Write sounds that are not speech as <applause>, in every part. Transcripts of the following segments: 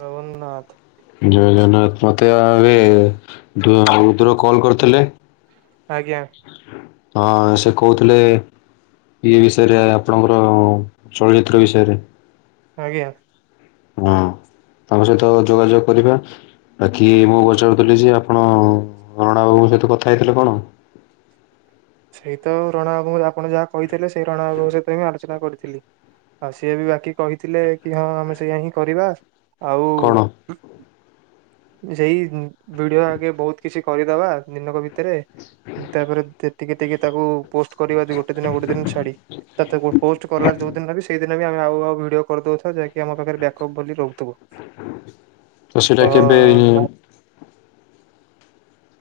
ରଘୁନ୍ନାଥ ଜୟ ଜଗନ୍ନାଥ ମତେ ଏବେ ରୁଦ୍ର କଲ କରିଥିଲେ। ଆଜ୍ଞା। ହଁ ସେ କହୁଥିଲେ। ଇଏ ବିଷୟରେ ଆପଣଙ୍କର ଚଳଚିତ୍ର ବିଷୟରେ ଆଜ୍ଞା। ହଁ ତମ ସହିତ ଯୋଗାଯୋଗ କରିବା। ବାକି ମୁଁ ପଚାରୁଥିଲି ଯେ ଆପଣ ରଣାବାବୁଙ୍କ ସହିତ କଥା ହେଇଥିଲେ କଣ? ସେହିତ ରଣାବାବୁ ଆପଣ ଯାହା କହିଥିଲେ ସେଇ ରଣାବାବୁଙ୍କ ସେଇଥି ପାଇଁ ହିଁ ଆ ଆଲୋଚନା କରିଥିଲି ଆଉ ସିଏ ବି ବାକି କହିଥିଲେ କି ହଁ ଆମେ ସେଇଆ ହିଁ କରିବା ଆଉ କଣ ସେଇ ଭିଡିଓ ଆଗେ ବହୁତ କିଛି କରିଦେବା ଦିନକ ଭିତରେ ତାପରେ ଯେତିକି ଟିକେ ତାକୁ ପୋଷ୍ଟ କରିବା ଗୋଟେ ଦିନ ଗୋଟେ ଦିନ ଛାଡ଼ି ତତେ ପୋଷ୍ଟ କଲା ଯୋଉ ଦିନ ସେଇଦିନ ଆମେ ଆଉ ଆଉ ଭିଡିଓ କରିଦଉଥିବା ଯାହାକି ଆମ ପାଖରେ ବ୍ୟାକଅପ ବୋଲି ରହୁଥିବ। ତ ସେଇଟା କେବେ ତା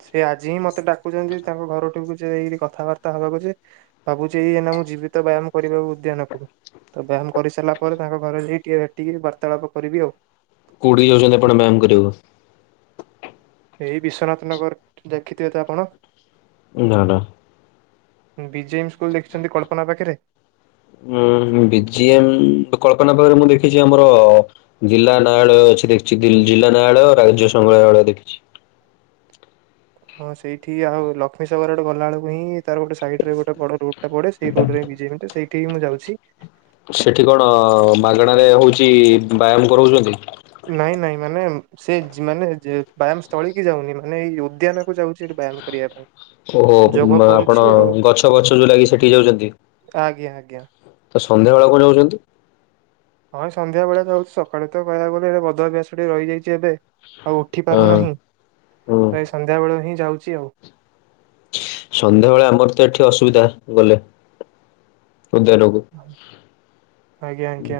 ସେ ଆଜି ହିଁ ମତେ ଡାକୁଛନ୍ତି ତାଙ୍କ ଘରଠିକୁ ଯାଇକିରି କଥାବାର୍ତ୍ତା ହବାକୁ ଯେ ଭାବୁଛି ଏଇନା ମୁଁ ଯିବିତ ବ୍ୟାୟାମ କରିବା ଉଦ୍ୟାନକୁ ତ ବ୍ୟାୟାମ କରିସାରିଲା ପରେ ତାଙ୍କ ଘରେ ଯାଇ ଟିକେ ଭେଟିକି ବାର୍ତ୍ତାଳାପ କରିବି ଆଉ। କୋଉଠିକି ଯାଉଛନ୍ତି ଆପଣ ବ୍ୟାୟାମ କରିବାକୁ? ଏଇ ବିଶ୍ୱନାଥ ନଗର ଦେଖିଥିବେ ତ ଆପଣ। ନା ନା ବିଜେଏମ୍ ସ୍କୁଲ ଦେଖିଛନ୍ତି କଳ୍ପନା ପାଖରେ ଉୁଁ ବିଜିଏମ୍ କଳ୍ପନା ପାଖରେ ମୁଁ ଦେଖିଛି ଆମର ଜିଲ୍ଲା ନ୍ୟାୟାଳୟ ଅଛି ଦେଖିଛି ଜିଲ୍ଲା ନ୍ୟାୟାଳୟ ରାଜ୍ୟ ସଂଗ୍ରହାଳୟ ଦେଖିଛି। ହଁ ସେଇଠି ଆଉ ଲକ୍ଷ୍ମୀସାଗର ଆଡ଼କୁ ଗଲାବେଳକୁ ହିଁ ତାର ଗୋଟେ ସାଇଡରେ ଗୋଟେ ବଡ ରୁ <unintelligible> ପଡ଼େ ସେଇ ରୋଡରେ ବିଜେଏମ ପଡ଼େ ତ ସେଇଠି ମୁଁ ଯାଉଛି। ସେଠି କଣ ମାଗଣାରେ ହଉଛି ବ୍ୟାୟାମ କରଉଛନ୍ତି? ନାଇଁ ନାଇଁ ମାନେ ସେ ମାନେ ବ୍ୟାୟାମସ୍ଥଳୀକି ଯାଉନି ମାନେ ଏଇ ଉଦ୍ୟାନକୁ ଯାଉଛି ବ୍ୟାୟାମ କରିବା ପାଇଁ। ଓ ଯୋଗ ଆପଣ କରୁଛି ଆଉ ଗଛ ପଛ ଯୋଉ ଲାଗିଛି ସେଠିକି ଯାଉଛନ୍ତି। ଆଜ୍ଞା ଆଜ୍ଞା। ତ ସନ୍ଧ୍ୟାବେଳ କଣ ଯାଉଛନ୍ତି? ହଁ, ସନ୍ଧ୍ୟାବେଳେ ଯାଉଛ୍, ସକାଳେ ତ କହିବାକୁ ଗଲେ ବଦଅଭ୍ୟାସ ଟେ ରହିଯାଇଛି ଏବେ। ଆଉ ଉଠି ହଁ ପାରୁନାହିଁ। ହୁଁ। ପ୍ରାୟ ସନ୍ଧ୍ୟାବେଳ ହିଁ ଯାଉଛି ଆଉ। ସନ୍ଧ୍ୟାବେଳେ ଆମର ତ ଏଠି ଅସୁବିଧା ଗଲେ, ଉଦ୍ୟାନକୁ। ଆଜ୍ଞା ଆଜ୍ଞା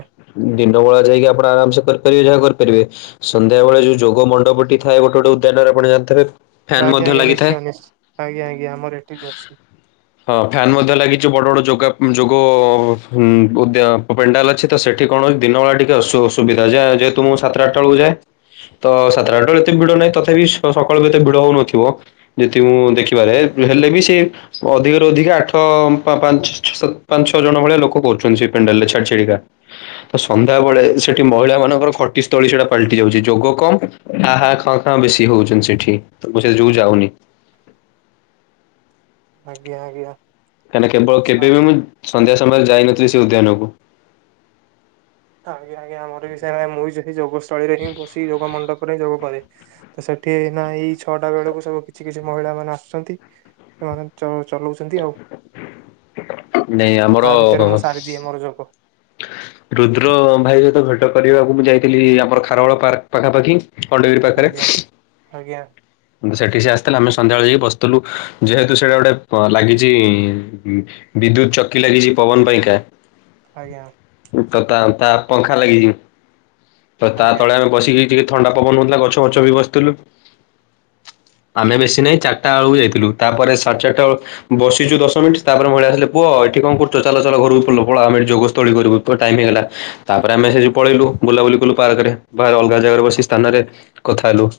ଦିନବେଳା ଯାଇକି ଆପଣ ଆରାମ୍ ସେ କରିପାରିବେ, ଯାହା କରିପାରିବେ। ସନ୍ଧ୍ୟାବେଳେ ଯୋଉ ଯୋଗ ମଣ୍ଡପଟି ଥାଏ ଗୋଟେ ଟେ ଉଦ୍ୟାନରେ ଆପଣ ଜାଣ୍ ଥେବେ। ଆଜ୍ଞା, ଆଜ୍ଞା ନିଶ୍ଚୟ ନିଶ୍ ଆଜ୍ଞା, ଆଜ୍ଞା, ଆମର ଏଠି ବି ଅଛି। ହଁ, ଫ୍ୟାନ୍ ମଧ୍ୟ ଲାଗିଛି ବଡ ବଡ ଯୋଗା, ଯୋଗ-ଅ ହୁଁ ଉଦ୍ୟ ପେଣ୍ଡାଲ ଅଛି ତ ସେଠି କଣ ଦିନବେଳା ଟିକେ ଅସୁ ଅସୁବିଧା ଯେ-ଯେହେତୁ, ମୁଁ ସାତଟା ଆଟ୍ ଟା ଅଳକୁ ଯାଏ। ତ ସାତଟା ଆଟା <unintelligible> ଏତେ ବି ଭିଡ ନାହିଁ, ତଥାପି ସ -ସକାଳୁ ଏତେ ଭିଡ ହଉନଥିବ। ଯେତିକି ମୁଁ ଦେଖିବାରେ, ହେଲେ ବି ସେ ଅଧିକରୁୁ ଅଧିକ ଆଠ ପା-ପାଞ୍ଚ ଛଅ ସାତ, ପାଞ୍ଚ ଛ ଜଣ ଭଳିଆ ଲୋକ କରୁଛନ୍ତି ସେ ପେଣ୍ଡାଲ ରେ ଛାଡି। ସେଠିକା, ତ ସନ୍ଧ୍ୟା ବେଳେ ସେଠି ମହିଳା ମାନଙ୍କର ଖଟିସ୍ଥଳୀ ସେଟା ପାଲ୍ ଟି ଯାଉଛି। ଯୋଗ କମ୍ ହା ହା ଖଁ ଖଁ ବେଶୀ ହଉଛନ୍ତି ସେଠି। ତ ମୁଁ ସେ ଯୋଗୁ ଯାଉନି। ଆଜ୍ଞା, ଆଜ୍ଞା।। କାହିଁନା କେବଳ ଆଚ୍ଛା କେବେ ବି ଆଚ୍ଛା ମୁଁ ସନ୍ଧ୍ୟା ସମୟରେ ଯାଇନଥିଲି ସେ ଉଦ୍ୟାନକୁ? ଆଜ୍ଞା, ଆଜ୍ଞା ଆମର ବି ସେୟା। ମୁଁ ବି ସେଇ ଯୋଗସ୍ଥଳୀରେ ହିଁ, ବସି ଯୋଗ ମଣ୍ଡପ ଯୋଗ କରେ, ତ ସେଠି ଏଇନା ଏଇ ଛଅଟା ବେଳକୁ ସବୁ କିଛି କିଛି ମହିଳା ମାନେ ଆସୁଛନ୍ତି। ସେମାନେ ଚ-ଚଲଉଚନ୍ତି ଆଉ। ନାଇଁ ତ, ଆମର ତା ଭିତରେ ମୁଁ ସାରିଦିଏ ମୋର ଯୋଗ। ରୁଦ୍ର ଭାଇ ସହିତ ଭେଟ କରିବାକୁ ମୁଁ ଯାଇଥିଲି ଆମର ଖାରବେଳ ପାର୍କ ପାଖାପାଖି ଖଣ୍ଡଗିରି ପାଖେରେ। ଆଜ୍ଞା ଆଜ୍ଞା ସେଠି ସିଏ ଆସିଥିଲେ ଆମେ ସନ୍ଧ୍ୟାବେଳେ ଯାଇ ବସିଥିଲୁ। ଯେହେତୁ ସେଇଟା ଗୋଟେ ପ ଲାଗିଚି-ଇଁ ବିଦ୍ୟୁତ୍ ଚକି ଲାଗିଚି ପବନ ପାଇଁକା। ଆଜ୍ଞା। ତ, ତା ତା ପଙ୍ଖା ଲାଗିଛି, ତ ତା ଆଜ୍ଞା ତଳେ ଆମେ ବସିକି ଟିକେ ଥଣ୍ଡା ପବନ ହଉଥିଲା, ଗଛ ଫଛ ବି ବସ୍ ଥିଲୁ। ଆମେ ବେଶୀ ନାହିଁ ଚାର୍ ଟା ଅଳକୁ ଯାଇଥିଲୁ, ତାପରେ ସାଢେ ଚାର୍ ଟା ଅ ବସିଚୁ ଦଶ ମିନ୍ଟି ତାପରେ, ମହିଳା ଆସିଲେ ପୁଅ ଏଠି କଣ କରୁଚ? ଚାଲ ଚାଲ ଘରକୁ ପଲ ପଳାଅ ଆମେ ଏଠି ଯୋଗ ସ ତୋଳି କରିବୁ। ପୁଅ ଟାଇମ୍ ହେଇଗଲା। ତା'ପରେ ଆମେ ସେଇଯୋଗୁ ପଳେଇଲୁ ବୁଲାବୁଲି କଲୁ ପାର୍କରେ, ବାହାରେ ଅଲଗା ଜାଗାରେ ବସି ସ୍ଥାନେରେ କଥା ହେଲୁ।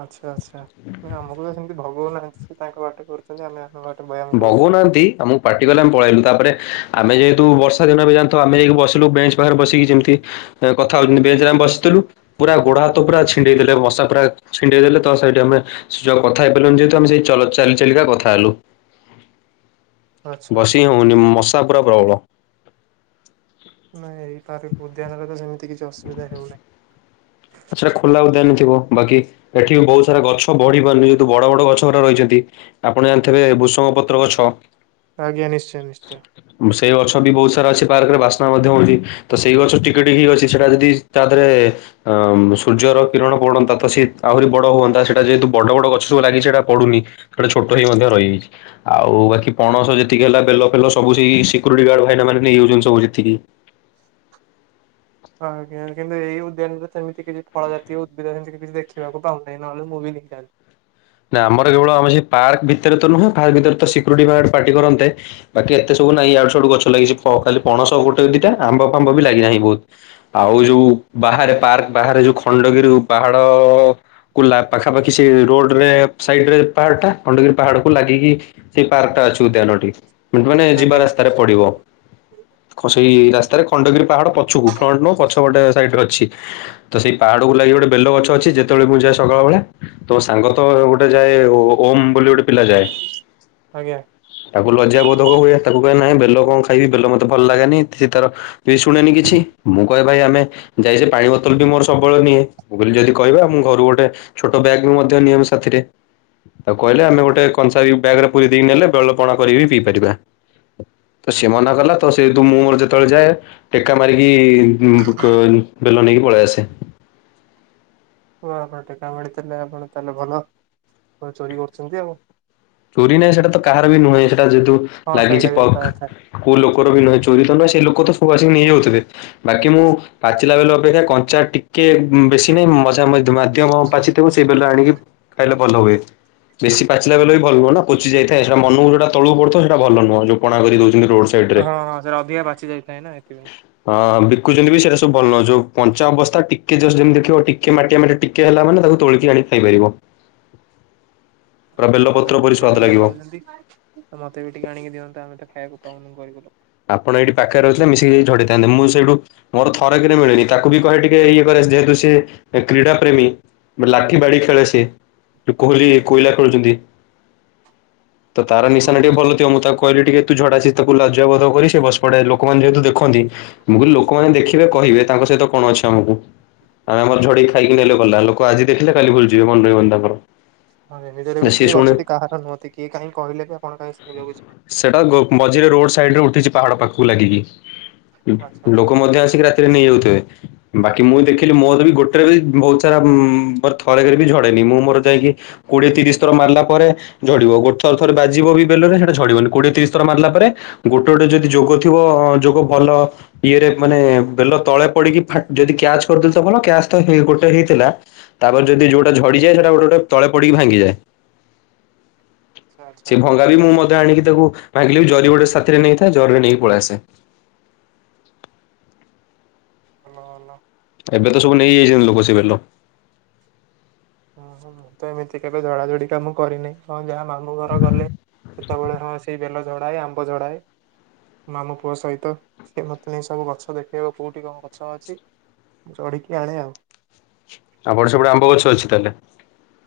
ଆଚ୍ଛା, ଆଚ୍ଛା, ଆମକୁ ତ ସେମିତି ଭଗଉ ନାହାଁନ୍ତି। ସେ ତାଙ୍କ ବାଟ କରୁଚନ୍ତି। ଆମେ ଆମ ବାଟ୍ ଭଗଉନାହାଁନ୍ତି, ଆମୁ ପାଟିକଲେ ଆମେ ପଳେଇଲୁ। ତା'ପରେ ଆମେ ଯେହେତୁ ବର୍ଷା ଦିନ ଏବେ ଜାଣ୍ ଥବ, ଆମେ ଯାଇିକି ବସିଲୁ ବେଞ୍ଚ୍ ପାଖରେ ବସିକି ଯେମ୍ ତି କଥା ହଉଚନ୍ତି, ବେଞ୍ଚ୍ ରେ ଆମେ ବସିଥିଲୁ ପୁରା ଗୋଡ ହାତ ପୁରା ଛିଣ୍ଡେଇ ଦେଲେ, ମଶା ପୁରା ଛିଣ୍ଡେଇ ଦେଲେ। ତ ସେଇଠି ଆମେ ସେ ଯଉ କଥା ହେଇପାଇଲୁନି ଯେହେତୁ, ଆମେ ସେଇ ଚଲ୍ ଚାଲି ଚାଲିକା କଥା ହେଲୁ। ଆଚ୍ଛା ବସି ଆଚ୍ଛା ହଉଁ ନି, ମଶା ପୁରା ପ୍ରବଳ। ନାଇଁ ଏଇ ପାର୍କ ଉଦ୍ୟାନରେ ତ ସେମିତି କିଛି ଅସୁବିଧା ହେଉନାହିଁ। ସେଟା ଖୋଲା ଉଦ୍ୟାନ ଥିବ। ବାକି ଏଠି ବି ବହୁତ୍ ସାରା ଗଛ ବଢି ପାରୁନି, ଯେହେତୁ ବଡ ବଡ ଗଛ ରା ରହିଛନ୍ତି। ଆପଣ ଜାଣିଥିବେ ଭୃଷଙ୍ଗ ପତ୍ର ଗଛ। ଆଜ୍ଞା, ନିଶ୍ଚୟ, ନିଶ୍ଚୟ। ସେଇ ଗଛ ବି ବହୁତ ସାରା ଅଛି ପାର୍କରେ ବାସ୍ନା ମଧ୍ୟ ହଉଚି। ତ ସେଇ ଗଛ ଟିକେ ଟିକି ହି ଅଛି, ସେଇଟା ଯଦି ତା ଧେରେ ଅଁ ସୂର୍ଯ୍ୟର କିରଣ ପଡ଼ନ୍ତା ତ ସେ ଆହୁରି ବଡ଼ ହୁଅନ୍ତା, ସେଇଟା ଯେହେତୁ ବଡ଼ ବଡ଼ ଗଛ ସବୁ ଲାଗି ସେଟା ପଡୁନି। ସେଟା ଛୋଟ ହେଇ ମଧ୍ୟ ରହିଯାଇଛି। ଆଉ ବାକି ପଣସ ଯେତିକି ହେଲା ବେଲ ଫେଲ ସବୁ ସେଇ ସିକ୍ୟୁରିଟି ଗାର୍ଡ ଭାଇନା ମାନେ ନେଇଯାଉଚନ୍ତି ସବୁ ଯେତିକି ହଁ ଆଜ୍ଞା କିନ୍ତୁ ଏଇ ଉଦ୍ୟାନରେ ସେମିତି କିଛି ଫଳ ଜାତୀୟ ଉଦ୍ଭିଦ ହେମତି ତ କିଛି ଦେଖିବାକୁ ପାଉନେଇଁ ନହେଲେ ମୁଁ ବି ନେଇଯାଆନ୍ତି। ନା ଆମର କେବଳ ଆମ ସେ ପାର୍କ ଭିତେରେ ତ ନୁହେଁ ପାର୍କ ଭିତରେ ତ ସିକ୍ୟୁରିଟି ଗାର୍ଡ ପାଟି କରନ୍ତେ। ବାକି ଏତେ ସବୁ ନାଇଁ ଇଆଡ଼ୁ ସିଆଡୁ ଗଛ ଲାଗିଚି ଫ ଖାଲି ପଣସ ଗୋଟେ ଦିଟା ଆମ୍ବ ଫାମ୍ବ ବି ଲାଗି ନାହିଁ ବହୁତ ଆଉ ଯୋଉ ବାହାରେ ପାର୍କ ବାହାରେ ଯୋଉ ଖଣ୍ଡଗିରୁ ପାହାଡ଼ ଅ ଅ ଅ କୁଲା ପାଖାପାଖି ସିଏ ରୋଡ଼ ଲେଫ୍ଟ ସାଇଡ଼ ରେ ପାହାଡ଼ ଟା ଖଣ୍ଡଗିରି ପାହାଡ଼ କୁ ଲାଗିକି ସେଇ ପାର୍କ ଟା ଅଛି ଉଦ୍ୟାନଟି। <unintelligible> ମାନେ ଯିବା ଆଜ୍ଞା ରାସ୍ତାରେ ପଡ଼ିବ। ଖ ସେଇ ରାସ୍ତାରେ ଖଣ୍ଡଗିରି ପାହାଡ଼ ପଛକୁ ଫ୍ରଣ୍ଟ ନୁହୁଁ ପଛ ପଟେ ସାଇଡ଼ ର ଅଛି। ତ ସେଇ ପାହାଡ଼କୁ ଲାଗି ଗୋଟେ ବେଲ ଗଛ ଅଛି ଯେତେବେଳେ ମୁଁ ଯାଏ ସକାଳ ବେଳା ତ ତାଙ୍କର ତ ଗୋଟେ ଯାଏ ଓ ଓମ୍ ବୋଲି ଗୋଟେ ପିଲା ଯାଏ। ଆଜ୍ଞା। ତାକୁ ଲଜ୍ୟା ବୋଧ ହୁଏ ତାକୁ କହେ ନାଇଁ ବେଲ କଣ ଖାଇବି ବେଲ ମତେ ଭଲ ଲାଗେନି ସିଏ ତାର କି ଶୁଣେନି କିଛି ମୁଁ କହେ ଭାଇ ଆମେ ଯାଇଚେ ପାଣି ବୋତଲ ବି ମୋର ସବୁବଳେ ନିଏ ବୋଲି ଯଦି କହିବା ମୁଁ ଘରୁ ଗୋଟେ ଛୋଟ ବ୍ୟାଗ୍ ବି ମୁଁ ମଧ୍ୟ ନିଏ ମୋ ସାଥିରେ ତାକୁ କହିଲେ ଆମେ ଗୋଟେ କଂସାରୀ ବ୍ୟାଗ ରେ ପୁରେଇ ଦେଇକି ନେଲେ ବେଳ ପଣା କରି ବି ପିଇପାରିବା ତ ସିଏ ମନା କଲା ତ ସେହେତୁ ମୁଁ ମୋର ଯେତବଳେ ଯାଏ ଟେକା ମାରିକି ଇ ଇ ମୁଁ ପକାଏନି ବେଲ ନେଇକି ପଳେ ଆସେ। ହଁ ହଁ ଟେକା ମାଡ଼ିଥିଲେ ଆପଣ ତାହେଲେ ଭଲ ଚୋରି କରୁଚନ୍ତି ଆଉ। ଚୋରି ନାଇଁ ସେଟା ତ କାହାର ବି ନୁହେଁ ସେଟା ଯେହେତୁ ହଁ ଲାଗିଚି ସେଇଟା ବି ସତ ପର୍କ କଥା କୋଉ ଲୋକର ବି ନୁହେଁ ଚୋରି ତ ନୁହେଁ ସେ ଲୋକ ତ ସବୁ ଆସିକି ନେଇଯାଉଥିବେ। ବାକି ମୁଁ ପାଚିଲା ବେଲ ଅପେକ୍ଷା କଞ୍ଚା ଟିକେ ବେଶି ନାଇଁ ମଝା ମଧ ମାଧ୍ୟମ ପାଚିଥିବ ସେଇ ବେଲ ଆଣିକି ଖାଇଲେ ଭଲ ହୁଏ ବେଶୀ ପାଚିଲା ବେଲ ବି ଭଲ ନୁହଁନା ପୋଚି ଯାଇଥାଏ ସେଟା ମନକୁ ଯୋଉଟା ତଳୁକୁ ପଡ଼ିଥିବ ସେଟା ଭଲ ନୁହଁ ଯୋଉ ପଣା କରି ଦଉଚନ୍ତି ରୋଡ଼ ସ ହଁ ହଁ ସେଟା ଅଧିକା ପାଚି ଯାଇଥାଏ ନା ଏଥିପାଇଁ। ହଁ ବିକୁଚନ୍ତି ବି ସେଇଟା ସବୁ ଭଲ ଯୋଉ ପଞ୍ଚା ଅବସ୍ଥା ଟିକେ ଜଷ୍ଟ ଯେମିତି ଦେଖିବ ଟି ମାଟିଆ ମାଟି ଟିକେ ହେଲା ମାନେ ତାକୁ ତୋଳିକି ଆଣିକି ଖାଇପାରିବ। ପୁରା ତାହେଲେ ବେଲପତ ଆପଣ ଏତେ ବେଲ ଖାଉଚନ୍ତି ତ ମତେ ବି ଟିକେ ଆଣିକି ଦିଅନ୍ତେ ଆମେ ତ ଖାଇବାକୁ ପାଉନୁ ଗରିବ ଲୋକ। ଆପଣ ଏଇଠି ପାଖରେ ରହୁଥିଲେ ମିଶିକି ଝଡ଼େଇଥାନ୍ତେ ମୁଁ ସେଇଠୁ ମୋର ଥର କିରେ ମିଳେନି ତାକୁ ବି କହେ ଟିକେ ଇଏ କରେ ଯେହେତୁ ସିଏ କ୍ରୀଡ଼ା ପ୍ରେମୀ। ଲାଠି ବାଡ଼ି ଖେଳେ ସିଏ ଯୋଉ କୋହଲି କୋଇଲା ଖୋଳୁଚନ୍ତି। ତ ତାର ନିଶାନା ଟିକେ ଓହୋ ଭଲଥିବ ମୁଁ ତାକୁ କହିଲି ଟିକେ ତୁ ଝଡା ସିଏ ତ ବୁଲା ଅଛୁ ଯା ବଧ କରି ସେ ବସ ପଡ଼େ ଲୋକମାନେ ଯେହେତୁ ଦେଖନ୍ତି ମୁଁ କହିଲି ଲୋକମାନେ ଦେଖ- କେବେ କହିବେ ତାଙ୍କ ସହିତ କଣ ଅଛି ଆମୁକୁ। ଆ ଆମର ଝଡେଇକି ଖାଇକି ନେଲେ ଗଲା ଲୋକ ଆଜି ଦେଖିଲେ କାଲି ଭୁଲିଯିବେ ମନେ ରହିବନି ତାଙ୍କର। ହଁ ଯେ ନିଜର ବି ସିଏ ସେ ଶୁଣେ ଗଛ ଟି କାହାର ନୁହନ୍ତି କିଏ କାହିଁ କହିଲେ ବି ଆପଣ କାହିଁ ଶୁଣିବାକୁ ଯିବେ। ସେଟା ଗୋ ମଝିରେ ରୋଡ ସାଇଡ ରେ ଉଠିଚି ପାହାଡ଼ ପାଖକୁ ଲାଗିକି ଆଚ୍ଛା ଲୋ ଆଚ୍ଛା ଲୋକ ମଧ୍ୟ ଆସିକି ରା ତିରେ ନେଇଯାଉଥିବେ ବାକି ମୁଁ ଦେଖିଲି ମୋର ବି ଗୋଟେରେ ବି ବହୁତ ସାରା ଉଁ ଉଁ ବର୍ଥ ପଳେଇଲେ ବି ଝଡ଼େନି ମୁଁ ମୋର ଯାଇକି କୋଡ଼ିଏ ତିରିଶ ଥର ମାରିଲା ପରେ ଝଡିବ ଗୋଟେ ଥର ଥରେ ବାଜିବ ବି ବେଲରେ ସେଟା ଝଡିବନି କୋଡିଏ ତିରିଶ ଥର ମାରିଲା ପରେ ଗୋଟେ ଗୋଟେ ଯଦି ଯୋଗ ଥିବ ହଁ ଯୋଗ ଭଲ ଇଏରେ ମାନେ ବେଲ ତଳେ ପଡିକି ଫା ଯଦି କ୍ୟାଚ କରିଦେଲୁ ତ ଭଲ କ୍ୟାଚ ତ ଗୋଟେ ହେଇଥିଲା। ତାପରେ ଯଦି ଯୋଉଟା ଝଡ଼ିଯାଏ ସେଟା ଗୋଟେ ଗୋଟେ ତଳେ ପଡି ଭାଙ୍ଗିଯାଏ। ଆଚ୍ଛା ଆଚ୍ଛା ସେ ଭଙ୍ଗାରେ ବି ମୁଁ ମଧ୍ୟ ଆଣିକି ତାକୁ ଭାଙ୍ଗିଲେ ବି ଯ ଗୋଟେ ସା ଏଥିରେ ନେଇଥାଏ। ଜରିରେ ନେଇକି ପଳେଇ ଆସେ। Hello hello. ଏବେ ତ ସବୁ ନେଇଯାଇଛନ୍ତି ଲୋକ ସେ ବେଲ। ମୁଁ ମୁଁ ତ ଏମିତି କେବେ ଝଡ଼ାଝଡ଼ି କାମ କରିନି ହଁ ଯାହା ମାମୁଁ ଘର ଗଲେ ସେତେବେଳେ ହଁ ସେଇ ବେଲ ଝଡାଏ ଆମ୍ବ ଝଡାଏ। ମାମୁ ପୁଅ ସହିତ ସେ ମତେ ନେଇ ସବୁ ଗଛ ଦେଖେଇବ। କୋଉଠି କଣ ଗଛ ଅଛି। ଚଢିକି ଆଣେ ଆଉ। ଆପଣ ସେପଟେ ଆମ୍ବ ଗଛ ଅଛି ତାହେଲେ?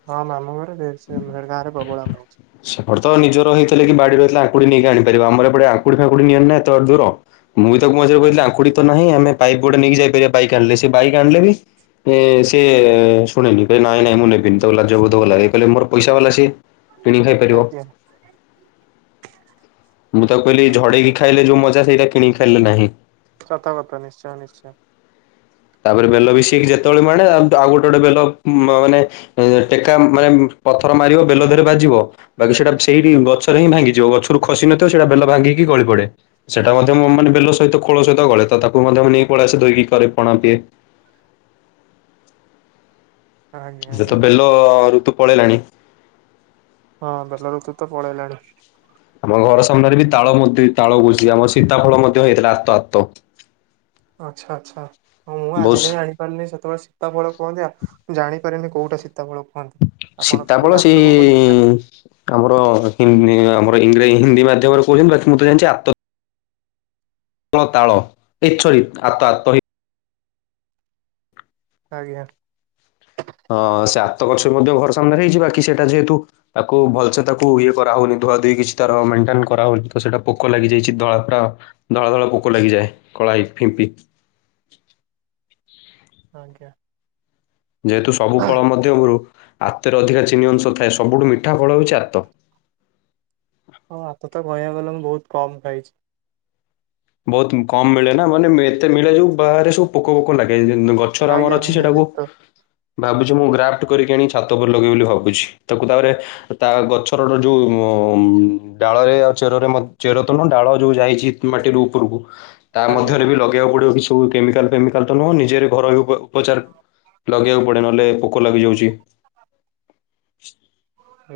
ହଁ ମାମୁ ଘର ଢେରସେମରେ ଗାଁରେ ପ୍ରବଳ ଆମ୍ବ ଅଛି ସେପଟେ ତ ନିଜର ହେଇଥିଲେ କି ବାଡି ରହିଥିଲେ ଆଙ୍କୁୁଡି ନେଇକି ଆଣିପାରିବ। ଆମର ଏପଟେ ଆଙ୍କୁଡ଼ି ଫାଙ୍କୁଡି ନିଅନ୍ତି ନା ଏତେ ବାଟ ଦୂର। ମୁଁ ବି ତାକୁ ମଝିରେ କହିଥିଲି ଆଜ୍ଞା ଆଙ୍କୁୁଡି ତ ନାହିଁ। ଆମେ ପାଇପ ଗୋଟେ ନେଇକି ଯାଇପାରିବା ବାଇକ୍ ଆଣିଲେ ସେ ବାଇକ୍ ଆଣିଲେନି। ଏ ସେ ଶୁଣେନି କହିବ ନାଇଁ ନାଇଁ ମୁଁ ନେବିନି ତାକୁ ଲାଜ ବହୁତ୍ ଭଲ ଲାଗେ। କହିଲେ ମୋର ପଇସା ବାଲା ସିଏ କିଣିକି ଖାଇପାରିବ। ଆଜ୍ଞା। ମୁଁ ତାକୁ କହିଲି ଝଡେଇକି ଖାଇଲେ ଯୋଉ ମଜା ସେଟା କିଣିକି ଖାଇଲେ ନାହିଁ। ସତ କଥା ନିଶ୍ଚୟ ନିଶ୍ଚୟ। ତାପରେ ବେଲ ମିଶେଇକି ଯେତେବେଳେ ମୁଁ ଆଣେଆଉ ଗୋଟେ ଗୋଟେ ବେଲ ମାନେ ଏ ଟେକା ମାନେ ପଥର ମାରିବ ବେଲ ଦେହରେ ବାଜିବ। ବାକି ସେଇଟା ସେଇ ଗଛରେ ହିଁ ଭାଙ୍ଗିଯିବ। ଗଛରୁ ଖସି ନଥିବ ସେଇଟା ବେଲ ଭାଙ୍ଗିକି ଗଳି ପଡେ। ସେଟା ମଧ୍ୟମୁ ମୁଁ ମାନେ ବେଲ ସହିତ ଖୋଳ ସହିତ ଗଳେ ତ ତାକୁ ମଧ୍ୟ ନେଇକି ପଳେଇ ଆସେ ଧୋଇକି କରେ ପଣା ପିଏ। ଆଜ୍ଞା ଆଜ୍ଞା ସେତ ବେଲ ଋତୁ ପଳେଇଲାଣି। ହଁ ବେଲ ଋତୁ ତ ପଳେଇଲାଣି। ଆମ ଘର ସାମ୍ନାରେ ବି ତାଳ ମୋଦି ତାଳ ବୁଝି ଆମର ସୀତାଫଳ ମଧ୍ୟ ହେଇଥିଲା ଆତ ଆତ୍ତ। ଆଚ୍ଛା ଆଚ୍ଛା ମୁଁ ଆଜି ବହୁତ ଯାଇ ଆଣିବି। ଜାଣିନି ସେତେବେଳେ ସୀତା ଫଳ କୁହନ୍ତି ଆ ମୁଁ ଜାଣିପାରେନି କୋଉଟା ସୀତା ଫଳ କୁହନ୍ତି। ଆପଣ କହିଲେ ସୀତାଫଳ ସେଇ ଆତକୁ ଆମର ହି ଆମର ଇଂ ହିନ୍ଦୀ ମାଧ୍ୟମରେ କହୁଚନ୍ତି ବାକି ମୁଁ ତ ଜାଣିଚି ଆତ। ହଁ ତାଳ ଏଛୋଇ ଆତ ଆତହି। ଆଜ୍ଞା। ହଁ ସେ ଆତ ଗଛ ମଧ୍ୟ ଘର ସାମ୍ନାରେ ହେଇଚି। ବାକି ସେଇଟା ଯେହେତୁ ତାକୁ ଭଲସେ୍ ତାକୁ ଇଏ କରାହୋଉନି। ଧୁଆ ଧୋଇ କିଛି ତାର ମେଣ୍ଟେନ୍ କରାହୋଉନି ତ ସେଇଟା ପୋକ ଲାଗିଯାଇଚି ଧଳା ପୁରା ଧଳା ଧଳା ପୋକ ଲାଗିଯାଏ। କଳାଇ ଫିମ୍ପି। ଆଜ୍ଞା। ଯେହେତୁ ସବୁ ଫଳ ମଧ୍ୟମରୁ ଆତରେ ଅଧିକା ଚିନି ଅଂଶ ଥାଏ। ସବୁଠୁ ମିଠା ଫଳ ହୋଉଚି ଆତ। ଆଉ ଆତ ତ ବୟାବଲମ୍ ବହୁତ୍ କମ ଖାଇଚି। ବହୁତ୍ କମ ମିଳେ ନା ମାନେ ଏତେ ମିଳେ ଯୋଉ ବାହାରେ ସବୁ ପୋକ ଫୋକ ଲାଗେଯାଇଛନ୍ତି। ଗ ପଛରେ ଆମର ଆଜ୍ଞା ଅଛି ସେଟାକୁ ଆଜ୍ଞା ତ ଭାବୁଛି ମୁଁ ଗ୍ରାଫ୍ଟ କରିକି ଆଣି ଛାତ ଉପରେ ଲଗେଇବି ବୋଲି ଭାବୁଛି ତାକୁ ତାପରେ ତା ଗଛର ଯୋଉ ଡାଳରେ ଆଉ ଚେରରେ ଚେର ତନୁହ ଡାଳରେ ଯୋଉ ଯାଇଚି। ମାଟିରୁ ଉପରକୁ ତା ଆଜ୍ଞା ମଧ୍ୟରେ ବି ଲଗେଇବାକୁ ପଡିବ କିଛି। ତୁ କେମିକାଲ ଫେମିକାଲ ତ ନୁହଁ ନିଜରେ ଘର ଆଗ ବପଚାର ଲଗେଇବାକୁ ପଡେ ନହେଲେ ପୋକ ଲାଗି ଯାଉଚି।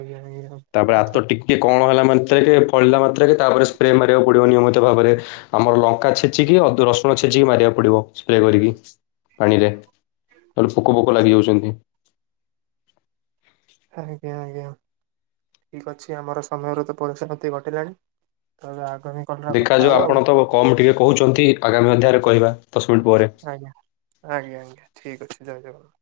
ଆଜ୍ଞା ଏର। ତାପରେ ଆତ ଟିକିଏ କଅଁଳ ହେଲା ମାତ୍ରକେ ଫଳିଲା ମାତ୍ରକେ ତାପରେ ସ୍ପ୍ରେ ମାରିବାକୁ ପଡିବ ନିୟମିତ ଭାବରେ। ଆମର ଲଙ୍କା ଛେଚିକି ଅ ରସୁଣ ଛେଚିକି ମାରିବାକୁ ପଡିବ। ସ୍ପ୍ରେ କରିକି ପାଣିରେ ତେଣୁ ପୋକ ଫୋକ ଲାଗିଯାଉଚନ୍ତି। ଆଜ୍ଞା ଆଜ୍ଞା। ଠିକ୍ ଅଛି ଆମର ସମୟରୁ ତ ପରିସମାପ୍ତି ଘଟିଲାଣି ତ ଏବେ ଆଗାମୀ କଲରେ କଥା ଦେଖାଯାଉ ହବା ଆଉ। ଆପଣ ତ କମ୍ ଟିକେ କହୁଛନ୍ତି ଆଗାମୀ ଅଧ୍ୟାୟରେ କହିବା ଦଶ ମିନିଟ୍ ପରେ। ଆଜ୍ଞା ଆଜ୍ଞା ଆଜ୍ଞା ଠିକ୍ ଅଛି ଜୟ ଜଗନ୍ନାଥ।